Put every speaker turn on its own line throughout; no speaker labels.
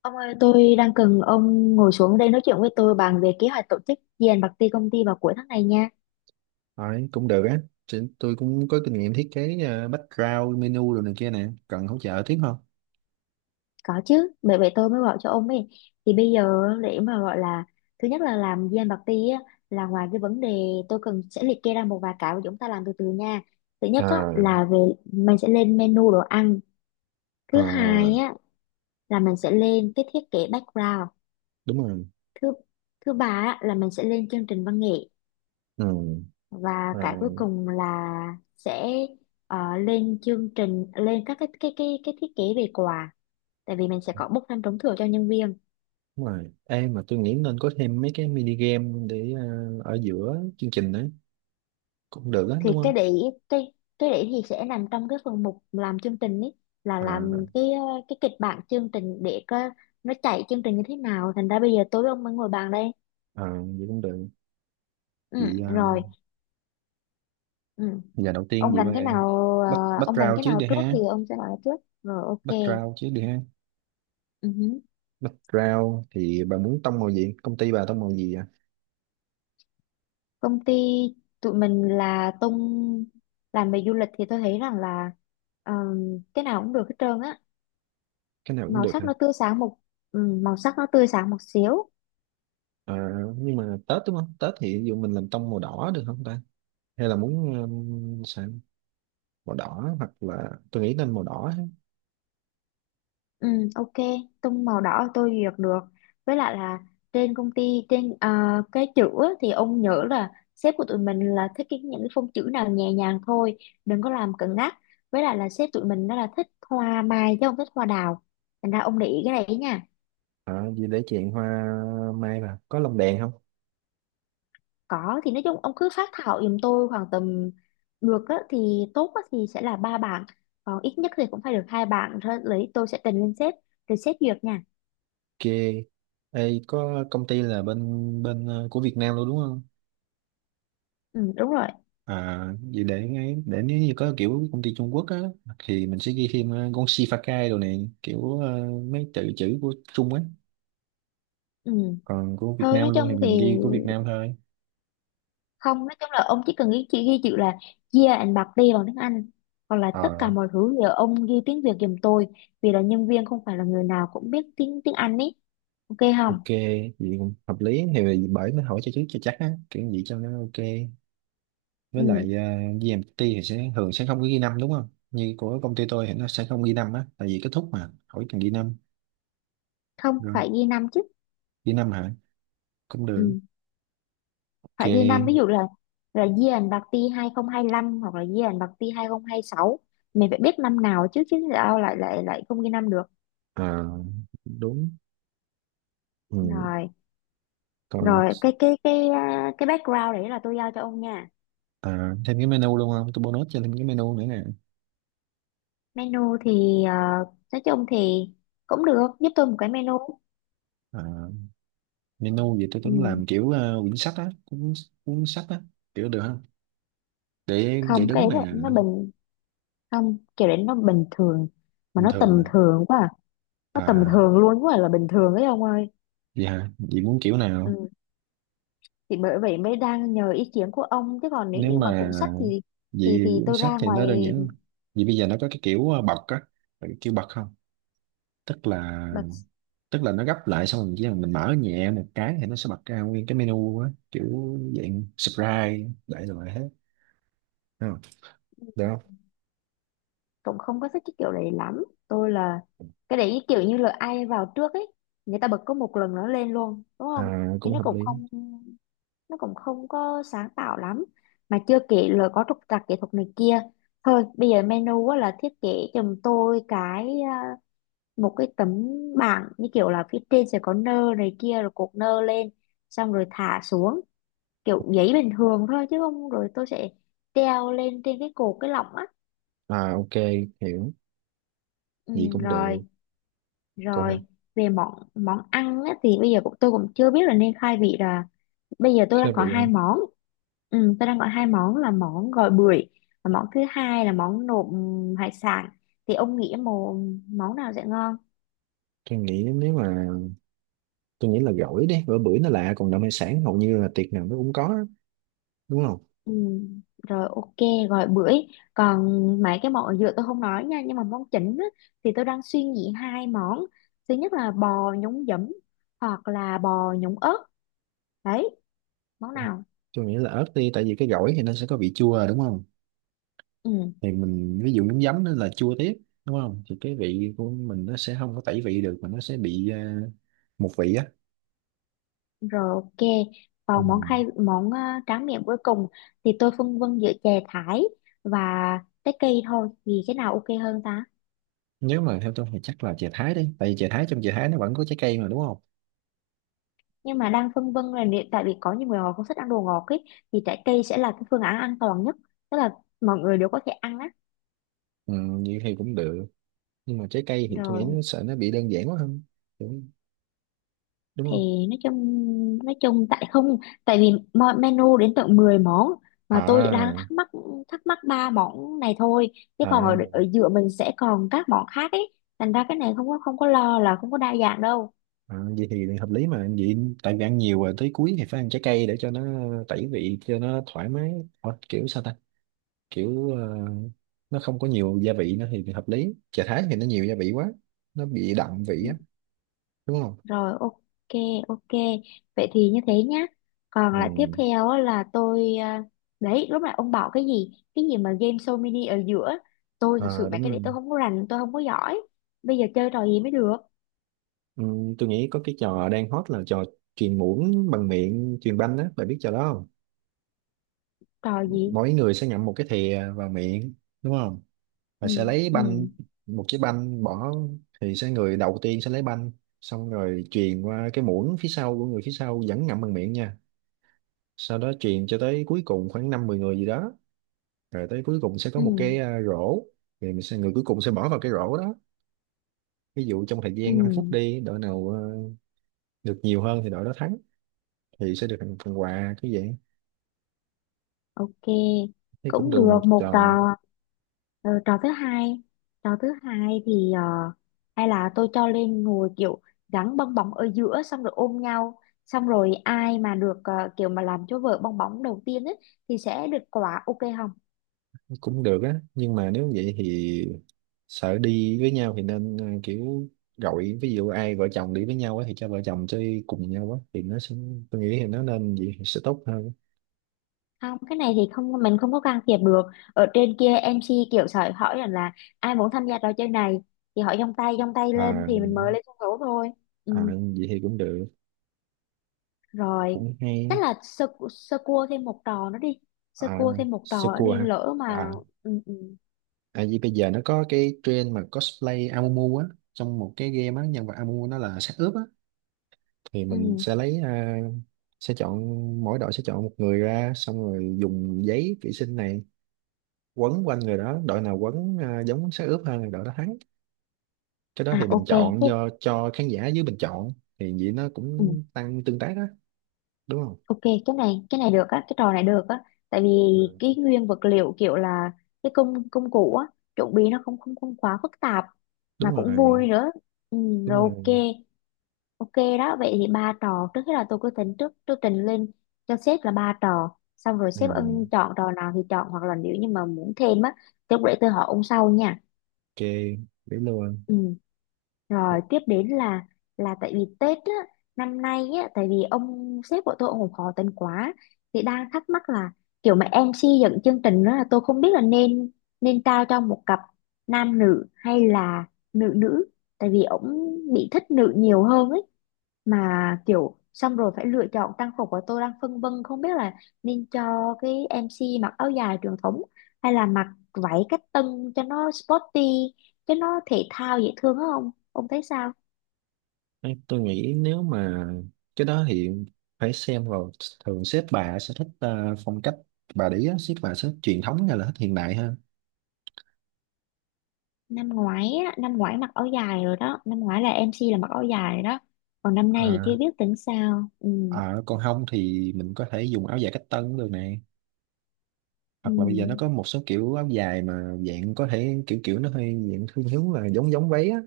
Ông ơi, tôi đang cần ông ngồi xuống đây nói chuyện với tôi bàn về kế hoạch tổ chức dàn bạc ti công ty vào cuối tháng này nha.
Đấy, cũng được á. Tôi cũng có kinh nghiệm thiết kế background, menu rồi này kia nè. Cần hỗ trợ tiếp không?
Có chứ, bởi vậy tôi mới gọi cho ông ấy. Thì bây giờ để mà gọi là thứ nhất là làm dàn bạc ti á là ngoài cái vấn đề tôi cần sẽ liệt kê ra một vài cái mà chúng ta làm từ từ nha. Thứ nhất á
À,
là về mình sẽ lên menu đồ ăn. Thứ hai
à,
á là mình sẽ lên cái thiết kế background.
đúng rồi.
Thứ thứ ba á, là mình sẽ lên chương trình văn nghệ.
Ừ,
Và cái cuối
rồi,
cùng là sẽ lên chương trình lên các cái thiết kế về quà, tại vì mình sẽ có bốc thăm trúng thưởng cho nhân viên.
đúng rồi. Ê, mà tôi nghĩ nên có thêm mấy cái mini game để ở giữa chương trình đấy. Cũng được á,
Thì
đúng không?
cái cái đấy thì sẽ nằm trong cái phần mục làm chương trình ấy, là
À,
làm cái kịch bản chương trình để có nó chạy chương trình như thế nào, thành ra bây giờ tối ông mới ngồi bàn đây.
à, vậy cũng được.
Ừ,
Vậy
rồi. Ừ.
giờ đầu tiên
Ông
vậy
rành
bà
cái nào ờ, ông rành
background
cái
trước
nào
đi
trước
ha.
thì ông sẽ nói trước rồi, ok.
Background trước đi ha.
Ừ.
Background thì bà muốn tông màu gì? Công ty bà tông màu gì à?
Công ty tụi mình là tung làm về du lịch, thì tôi thấy rằng là ờm, cái nào cũng được hết trơn á,
Cái nào cũng
màu
được.
sắc nó tươi sáng một màu sắc nó tươi sáng một xíu.
À, nhưng mà Tết đúng không? Tết thì ví dụ mình làm tông màu đỏ được không ta? Hay là muốn sao? Màu đỏ hoặc là tôi nghĩ nên màu đỏ ha.
Ừ, ok, tung màu đỏ tôi duyệt được. Với lại là trên công ty trên cái chữ á, thì ông nhớ là sếp của tụi mình là thích cái những cái phông chữ nào nhẹ nhàng thôi, đừng có làm cứng nhắc. Với lại là sếp tụi mình nó là thích hoa mai chứ không thích hoa đào, thành ra ông để ý cái này ấy nha.
À, vì để chèn hoa mai vào. Có lồng đèn không?
Có thì nói chung ông cứ phát thảo giùm tôi khoảng tầm, được á, thì tốt á, thì sẽ là ba bảng, còn ít nhất thì cũng phải được hai bảng thôi lấy, tôi sẽ trình lên sếp rồi sếp duyệt nha.
Ok. Ê, có công ty là bên bên của Việt Nam luôn đúng không?
Ừ, đúng rồi.
À, vì để nếu như có kiểu công ty Trung Quốc á thì mình sẽ ghi thêm con Shifakai đồ này kiểu mấy tự chữ của Trung á.
Ừ.
Còn của Việt
Thôi
Nam
nói
luôn thì
chung thì
mình ghi của Việt Nam thôi.
không, nói chung là ông chỉ cần ghi, chỉ ghi chữ là year and birthday bằng tiếng Anh, còn là tất cả
Ờ,
mọi thứ giờ ông ghi tiếng Việt giùm tôi, vì là nhân viên không phải là người nào cũng biết tiếng tiếng Anh ấy, ok không.
ok, vậy cũng hợp lý thì bởi mới hỏi cho trước cho chắc á, kiểu gì cho nó ok. Với lại
Ừ.
GMT thì sẽ thường sẽ không có ghi năm đúng không? Như của công ty tôi thì nó sẽ không ghi năm á, tại vì kết thúc mà hỏi cần ghi năm.
Không,
Rồi,
phải ghi năm chứ.
ghi năm hả? Cũng được.
Ừ. Phải ghi năm, ví
Ok.
dụ là year bạc ti 2025 hoặc là year bạc ti 2026, mình phải biết năm nào chứ, chứ sao lại lại lại không ghi năm được.
À, đúng. Ừ,
Rồi.
còn
Rồi cái cái background đấy là tôi giao cho ông nha.
thêm cái menu luôn không? Tôi bonus cho thêm cái menu nữa nè.
Menu thì nói chung thì cũng được, giúp tôi một cái menu.
À, menu vậy tôi tính
Ừ.
làm kiểu quyển sách á, cuốn cuốn sách á kiểu được không? Để
Không cái
đứng
đấy
nè.
là- nó bình, không kiểu đấy nó bình thường mà
Bình
nó
thường nè.
tầm thường quá à. Nó tầm
À.
thường luôn quá à, là bình thường ấy ông ơi.
Dạ, vậy hả? Chị muốn kiểu nào?
Ừ. Thì bởi vậy mới đang nhờ ý kiến của ông chứ, còn nếu
Nếu
như mà
mà
cuốn sách thì thì
vậy
thì tôi
sách
ra
thì nó đơn giản
ngoài
hơn. Vậy bây giờ nó có cái kiểu bật á, phải kiểu bật không? Tức là
mà,
tức là nó gấp lại xong rồi chỉ cần mình mở nhẹ một cái thì nó sẽ bật ra nguyên cái menu á, kiểu dạng surprise đại loại hết. Đúng không? Được không?
cũng không có thích cái kiểu đấy lắm tôi là. Cái đấy kiểu như là ai vào trước ấy, người ta bật có một lần nó lên luôn đúng không,
À,
nhưng
cũng
nó
hợp
cũng
lý.
không, nó cũng không có sáng tạo lắm, mà chưa kể là có trục trặc kỹ thuật này kia. Thôi bây giờ menu á là thiết kế giùm tôi một cái tấm bảng, như kiểu là phía trên sẽ có nơ này kia rồi cột nơ lên, xong rồi thả xuống, kiểu giấy bình thường thôi chứ không, rồi tôi sẽ treo lên trên cái cột cái lọng á.
À, ok, hiểu.
Ừ,
Gì cũng
rồi.
được. Còn hả?
Rồi về món món ăn á, thì bây giờ cũng tôi cũng chưa biết là nên khai vị là, bây giờ tôi
Thế
đang có
vậy hả?
hai món. Ừ, tôi đang có hai món là món gỏi bưởi và món thứ hai là món nộm hải sản, thì ông nghĩ một món nào sẽ ngon.
Tôi nghĩ nếu mà tôi nghĩ là gỏi đi, bữa bữa nó lạ còn đậu hải sản hầu như là tiệc nào nó cũng có á, đúng không?
Ừ, rồi ok, gọi bưởi. Còn mấy cái món ở dừa tôi không nói nha, nhưng mà món chính á, thì tôi đang suy nghĩ hai món, thứ nhất là bò nhúng giấm hoặc là bò nhúng ớt, đấy, món nào.
Tôi nghĩ là ớt đi, tại vì cái gỏi thì nó sẽ có vị chua, à, đúng không?
Ừ,
Thì mình ví dụ miếng giấm nó là chua tiếp đúng không? Thì cái vị của mình nó sẽ không có tẩy vị được mà nó sẽ bị một vị á.
rồi ok.
Ừ.
Còn món khai tráng miệng cuối cùng thì tôi phân vân giữa chè thái và trái cây thôi, thì cái nào ok hơn ta.
Nếu mà theo tôi thì chắc là chè thái đi, tại vì chè thái trong chè thái nó vẫn có trái cây mà, đúng không?
Nhưng mà đang phân vân là nếu- tại vì có nhiều người họ không thích ăn đồ ngọt ấy, thì trái cây sẽ là cái phương án an toàn nhất, tức là mọi người đều có thể ăn á.
Ừ, như thì cũng được nhưng mà trái cây thì tôi nghĩ
Rồi
nó sợ nó bị đơn giản quá không? Đúng, đúng
thì
không?
nói chung, nói chung tại không, tại vì menu đến tận 10 món, mà tôi
À,
đang thắc mắc, thắc mắc ba món này thôi, chứ
à,
còn ở giữa mình sẽ còn các món khác ấy, thành ra cái này không có, không có lo là không có đa dạng đâu.
à, vậy thì hợp lý mà vậy. Tại vì ăn nhiều rồi tới cuối thì phải ăn trái cây để cho nó tẩy vị cho nó thoải mái. Ủa, kiểu sao ta? Kiểu nó không có nhiều gia vị nữa thì hợp lý. Chả thái thì nó nhiều gia vị quá, nó bị đậm vị
Ừ,
á, đúng không?
rồi ok, ok, vậy thì như thế nhá. Còn
Ừ.
lại tiếp theo á là đấy lúc nãy ông bảo cái gì, cái gì mà game show mini ở giữa, tôi thật sự
Ờ,
mấy
đúng
cái
rồi.
đấy tôi không có rành, tôi không có giỏi, bây giờ chơi trò gì mới được.
Ừ, tôi nghĩ có cái trò đang hot là trò truyền muỗng bằng miệng truyền banh á, bạn biết trò đó không?
Trò gì.
Mỗi người sẽ ngậm một cái thìa vào miệng, đúng không? Và sẽ
Ừ.
lấy
Ừ.
banh, một cái banh bỏ thì sẽ người đầu tiên sẽ lấy banh, xong rồi truyền qua cái muỗng phía sau của người phía sau vẫn ngậm bằng miệng nha. Sau đó truyền cho tới cuối cùng khoảng năm mười người gì đó, rồi tới cuối cùng sẽ có
Ừ.
một cái rổ. Thì mình sẽ người cuối cùng sẽ bỏ vào cái rổ đó. Ví dụ trong thời
Ừ.
gian 5 phút đi, đội nào được nhiều hơn thì đội đó thắng, thì sẽ được phần phần quà cứ vậy.
Ok,
Thấy cũng
cũng
được
được
một
một
trò.
trò. Ờ, Trò thứ hai, trò thứ hai thì hay là tôi cho lên ngồi kiểu gắn bong bóng ở giữa xong rồi ôm nhau, xong rồi ai mà được kiểu mà làm cho vợ bong bóng đầu tiên ấy thì sẽ được quả, ok không.
Cũng được á, nhưng mà nếu vậy thì sợ đi với nhau thì nên kiểu gọi ví dụ ai vợ chồng đi với nhau á thì cho vợ chồng chơi cùng nhau á thì nó sẽ tôi nghĩ thì nó nên vậy thì sẽ tốt hơn.
Không cái này thì không, mình không có can thiệp được, ở trên kia MC kiểu sợi hỏi rằng là ai muốn tham gia trò chơi này thì họ giông tay lên
À,
thì mình mới lên sân khấu thôi.
à,
Ừ.
vậy thì cũng được,
Rồi.
cũng hay.
Chắc là sơ, sơ cua thêm một trò nữa đi, sơ
À,
cua thêm một
sơ
trò nữa
cua
đi
hả?
lỡ
À,
mà. Ừ, ừ.
tại vì bây giờ nó có cái trend mà cosplay Amumu á, trong một cái game á, nhân vật Amumu nó là xác ướp á, thì mình
Ừ.
sẽ lấy sẽ chọn, mỗi đội sẽ chọn một người ra xong rồi dùng giấy vệ sinh này quấn quanh người đó, đội nào quấn giống xác ướp hơn là đội đó thắng. Cái đó thì
À
bình
ok
chọn
cái.
do cho khán giả dưới bình chọn, thì vậy nó
Ừ,
cũng tăng tương tác á, đúng không?
ok, cái này, cái này được á, cái trò này được á, tại vì
Ừ.
cái nguyên vật liệu kiểu là cái công công cụ á, chuẩn bị nó không không không quá phức tạp, mà
Đúng rồi,
cũng vui nữa. Ừ,
đúng
rồi
rồi.
ok. Ok, đó, vậy thì ba trò, trước hết là tôi cứ tính trước, tôi trình lên cho sếp là ba trò, xong rồi
Ừ,
sếp ưng chọn trò nào thì chọn, hoặc là nếu như mà muốn thêm á, thì lúc để tôi hỏi ông sau nha.
ok, để luôn.
Ừ. Rồi tiếp đến là tại vì Tết á, năm nay á, tại vì ông sếp của tôi ông cũng khó tính quá, thì đang thắc mắc là kiểu mà MC dẫn chương trình đó là tôi không biết là nên, nên trao cho một cặp nam nữ hay là nữ nữ, tại vì ông bị thích nữ nhiều hơn ấy, mà kiểu xong rồi phải lựa chọn trang phục, của tôi đang phân vân không biết là nên cho cái MC mặc áo dài truyền thống hay là mặc váy cách tân cho nó sporty, cái nó thể thao dễ thương á, ông thấy sao.
Đấy, tôi nghĩ nếu mà cái đó thì phải xem vào, thường sếp bà sẽ thích phong cách bà đấy á, sếp bà sẽ thích truyền thống hay là thích hiện đại ha?
Năm ngoái á, năm ngoái mặc áo dài rồi đó, năm ngoái là MC là mặc áo dài rồi đó, còn năm nay thì chưa
À,
biết tính sao. Ừ.
à, còn không thì mình có thể dùng áo dài cách tân cũng được này,
Ừ.
hoặc là bây giờ nó có một số kiểu áo dài mà dạng có thể kiểu kiểu nó hơi dạng thiên hướng là giống giống váy á.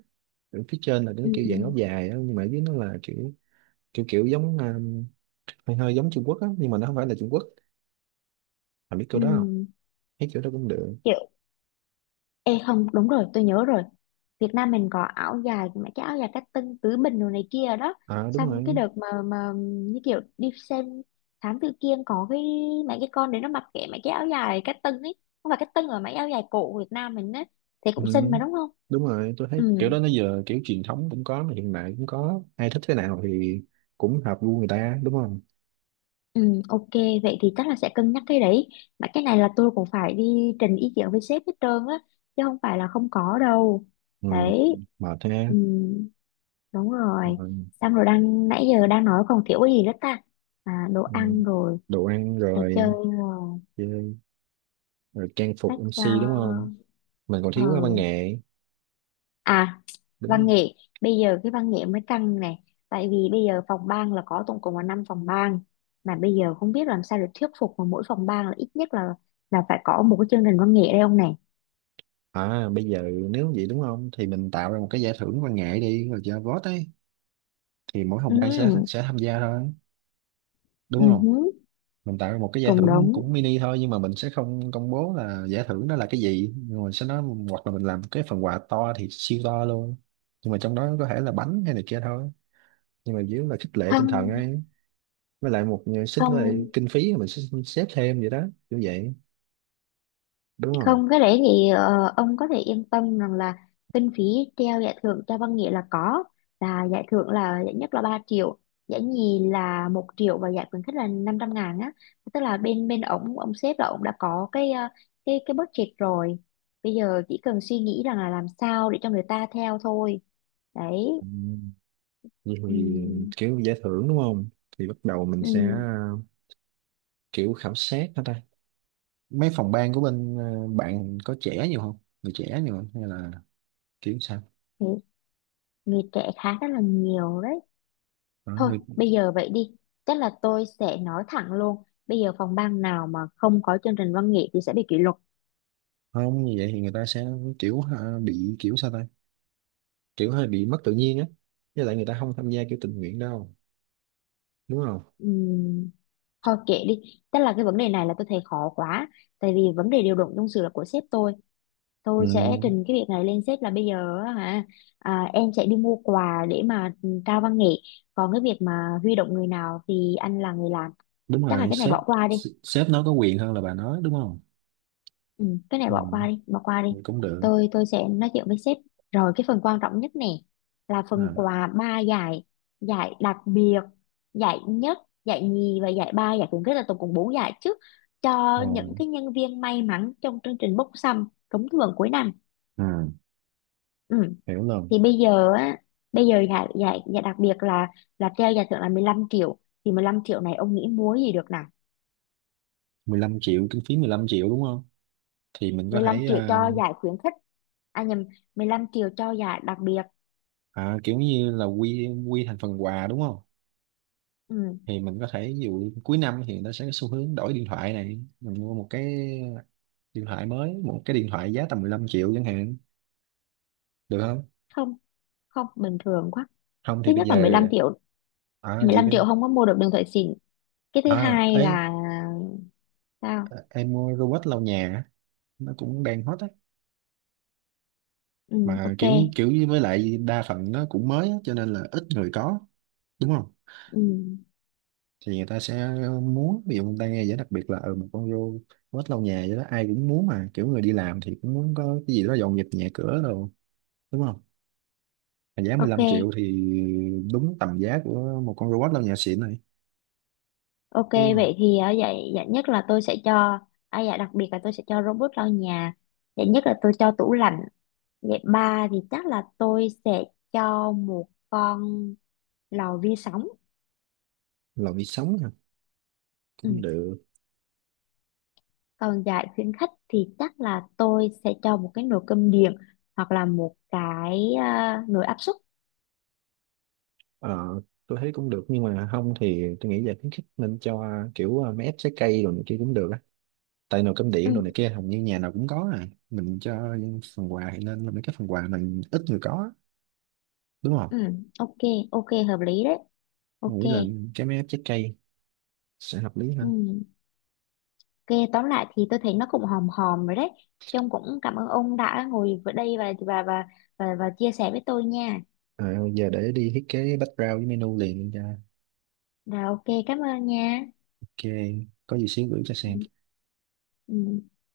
Ở phía trên là cái
Ừ.
kiểu dạng áo dài á nhưng mà ở dưới nó là kiểu kiểu kiểu giống hơi hơi giống Trung Quốc á, nhưng mà nó không phải là Trung Quốc. Bà biết kiểu
Ừ.
đó không? Thấy kiểu đó cũng được.
Kiểu. Ê không, đúng rồi, tôi nhớ rồi. Việt Nam mình có áo dài mà cái áo dài cách tân tứ bình đồ này kia đó.
À, đúng
Xong cái
rồi.
đợt mà như kiểu đi xem Thám Tử Kiên có cái mấy cái con đấy nó mặc kệ mấy cái áo dài cách tân ấy. Không phải cách tân mà mấy áo dài cổ Việt Nam mình ấy. Thì
Ừ,
cũng xinh mà đúng không?
đúng rồi, tôi thấy
Ừ,
kiểu đó nó giờ kiểu truyền thống cũng có mà hiện đại cũng có, ai thích thế nào thì cũng hợp gu người ta, đúng không?
ừ, ok, vậy thì chắc là sẽ cân nhắc cái đấy. Mà cái này là tôi cũng phải đi trình ý kiến với sếp hết trơn á, chứ không phải là không có đâu.
Ừ,
Đấy.
mệt ha.
Ừ. Đúng rồi.
Rồi.
Xong rồi đang nãy giờ đang nói còn thiếu cái gì nữa ta? À, đồ
Ừ,
ăn rồi,
đồ ăn
trò chơi
rồi,
rồi,
chơi rồi, trang phục
sách
MC đúng không? Mình còn
ờ.
thiếu cái văn nghệ.
À. Văn
Đúng.
nghệ. Bây giờ cái văn nghệ mới căng này, tại vì bây giờ phòng ban là có tổng cộng là 5 phòng ban, mà bây giờ không biết làm sao để thuyết phục mà mỗi phòng ban là ít nhất là phải có một cái chương trình văn nghệ đây ông này.
À, bây giờ nếu vậy đúng không thì mình tạo ra một cái giải thưởng văn nghệ đi rồi cho vote ấy, thì mỗi phòng ban sẽ
Ừ,
sẽ tham gia thôi,
ừ,
đúng không?
hứ,
Mình tạo ra một cái giải
cũng
thưởng
đúng.
cũng mini thôi, nhưng mà mình sẽ không công bố là giải thưởng đó là cái gì, nhưng mình sẽ nói. Hoặc là mình làm cái phần quà to thì siêu to luôn, nhưng mà trong đó có thể là bánh hay này kia thôi, nhưng mà chủ yếu là khích lệ tinh thần
Không,
ấy. Với lại một xích lại
không.
kinh phí mình sẽ xếp thêm vậy đó, như vậy đúng không?
Không, cái đấy thì ông có thể yên tâm rằng là kinh phí treo giải thưởng cho văn nghệ là có, là giải thưởng là giải nhất là 3 triệu, giải nhì là 1 triệu và giải khuyến khích là 500 ngàn á, tức là bên bên ổng, ông sếp là ổng đã có cái budget rồi, bây giờ chỉ cần suy nghĩ rằng là làm sao để cho người ta theo thôi, đấy.
Ừ. Vậy
Ừ,
thì kiểu giải thưởng đúng không? Thì bắt đầu mình
ừ.
sẽ kiểu khảo sát hả ta, mấy phòng ban của bên bạn có trẻ nhiều không? Người trẻ nhiều không hay là kiểu sao?
Thì người trẻ khá rất là nhiều đấy.
Đó,
Thôi, bây giờ vậy đi. Chắc là tôi sẽ nói thẳng luôn. Bây giờ phòng ban nào mà không có chương trình văn nghệ thì sẽ bị kỷ luật.
không như vậy thì người ta sẽ kiểu bị kiểu sao ta, kiểu hơi bị mất tự nhiên á, với lại người ta không tham gia kiểu tình nguyện đâu, đúng không?
Ừm, thôi kệ đi. Tức là cái vấn đề này là tôi thấy khó quá. Tại vì vấn đề điều động nhân sự là của sếp tôi.
Ừ,
Tôi sẽ trình cái việc này lên sếp là bây giờ á hả, em sẽ đi mua quà để mà trao văn nghệ. Còn cái việc mà huy động người nào thì anh là người làm.
đúng
Chắc là
rồi
cái này
sếp.
bỏ qua đi.
Sếp nó có quyền hơn là bà nói đúng không?
Ừ, cái này
Ừ,
bỏ qua đi, bỏ qua đi.
vậy cũng được.
Tôi sẽ nói chuyện với sếp. Rồi cái phần quan trọng nhất nè là phần
À,
quà ba giải, giải đặc biệt, giải nhất, giải nhì và giải ba, giải khuyến khích là tổng cộng bốn giải chứ, cho những
rồi.
cái nhân viên may mắn trong chương trình bốc thăm trúng thưởng cuối năm.
Ừ,
Ừ.
hiểu rồi.
Thì bây giờ á, bây giờ giải giải giải đặc biệt là treo giải thưởng là 15 triệu. Thì 15 triệu này ông nghĩ múa gì được nào?
15 triệu, kinh phí 15 triệu đúng không? Thì mình có
Mười lăm
thể
triệu cho giải khuyến khích. À nhầm, 15 triệu cho giải đặc biệt.
kiểu như là quy quy thành phần quà đúng không?
Ừ.
Thì mình có thể ví dụ cuối năm thì người ta sẽ có xu hướng đổi điện thoại này, mình mua một cái điện thoại mới, một cái điện thoại giá tầm 15 triệu chẳng hạn, được không?
Không, không, bình thường quá.
Không
Thứ
thì bây
nhất là
giờ
15 triệu,
à
mười
gì
lăm
bên
triệu không có mua được đường thủy xịn. Cái thứ
à
hai
ấy,
là sao.
em mua robot lau nhà á, nó cũng đang hot á,
Ừ,
mà
ok.
kiểu kiểu như với lại đa phần nó cũng mới á, cho nên là ít người có, đúng không?
Ừ,
Thì người ta sẽ muốn ví dụ người ta nghe giải đặc biệt là một con robot lau nhà vậy đó, ai cũng muốn, mà kiểu người đi làm thì cũng muốn có cái gì đó dọn dẹp nhà cửa rồi, đúng không? Mà giá 15 triệu
ok,
thì đúng tầm giá của một con robot lau nhà xịn này,
ok,
đúng không?
vậy thì ở vậy dạ nhất là tôi sẽ cho, à dạ đặc biệt là tôi sẽ cho robot lau nhà, dạ nhất là tôi cho tủ lạnh, dạ ba thì chắc là tôi sẽ cho một con lò vi sóng.
Lò vi sóng hả?
Ừ.
Cũng được.
Còn giải khuyến khích thì chắc là tôi sẽ cho một cái nồi cơm điện hoặc là nồi áp suất.
Ờ, tôi thấy cũng được nhưng mà không thì tôi nghĩ là khuyến khích nên cho kiểu máy ép trái cây rồi này kia cũng được á, tại nồi cơm
Ừ.
điện rồi này kia hầu như nhà nào cũng có, à mình cho phần quà thì nên là mấy cái phần quà mình ít người có á, đúng không?
Ừ, ok, ok, hợp lý đấy.
Tôi
Ok,
nghĩ là cái máy ép trái cây sẽ hợp lý
ừ.
hơn.
Ok, tóm lại thì tôi thấy nó cũng hòm hòm rồi đấy. Trông cũng cảm ơn ông đã ngồi ở đây và chia sẻ với tôi nha.
Ờ, giờ để đi thiết kế background với menu liền ra.
Rồi ok, cảm ơn nha.
Ok, có gì xíu gửi cho
Ừ.
xem.
Ừ.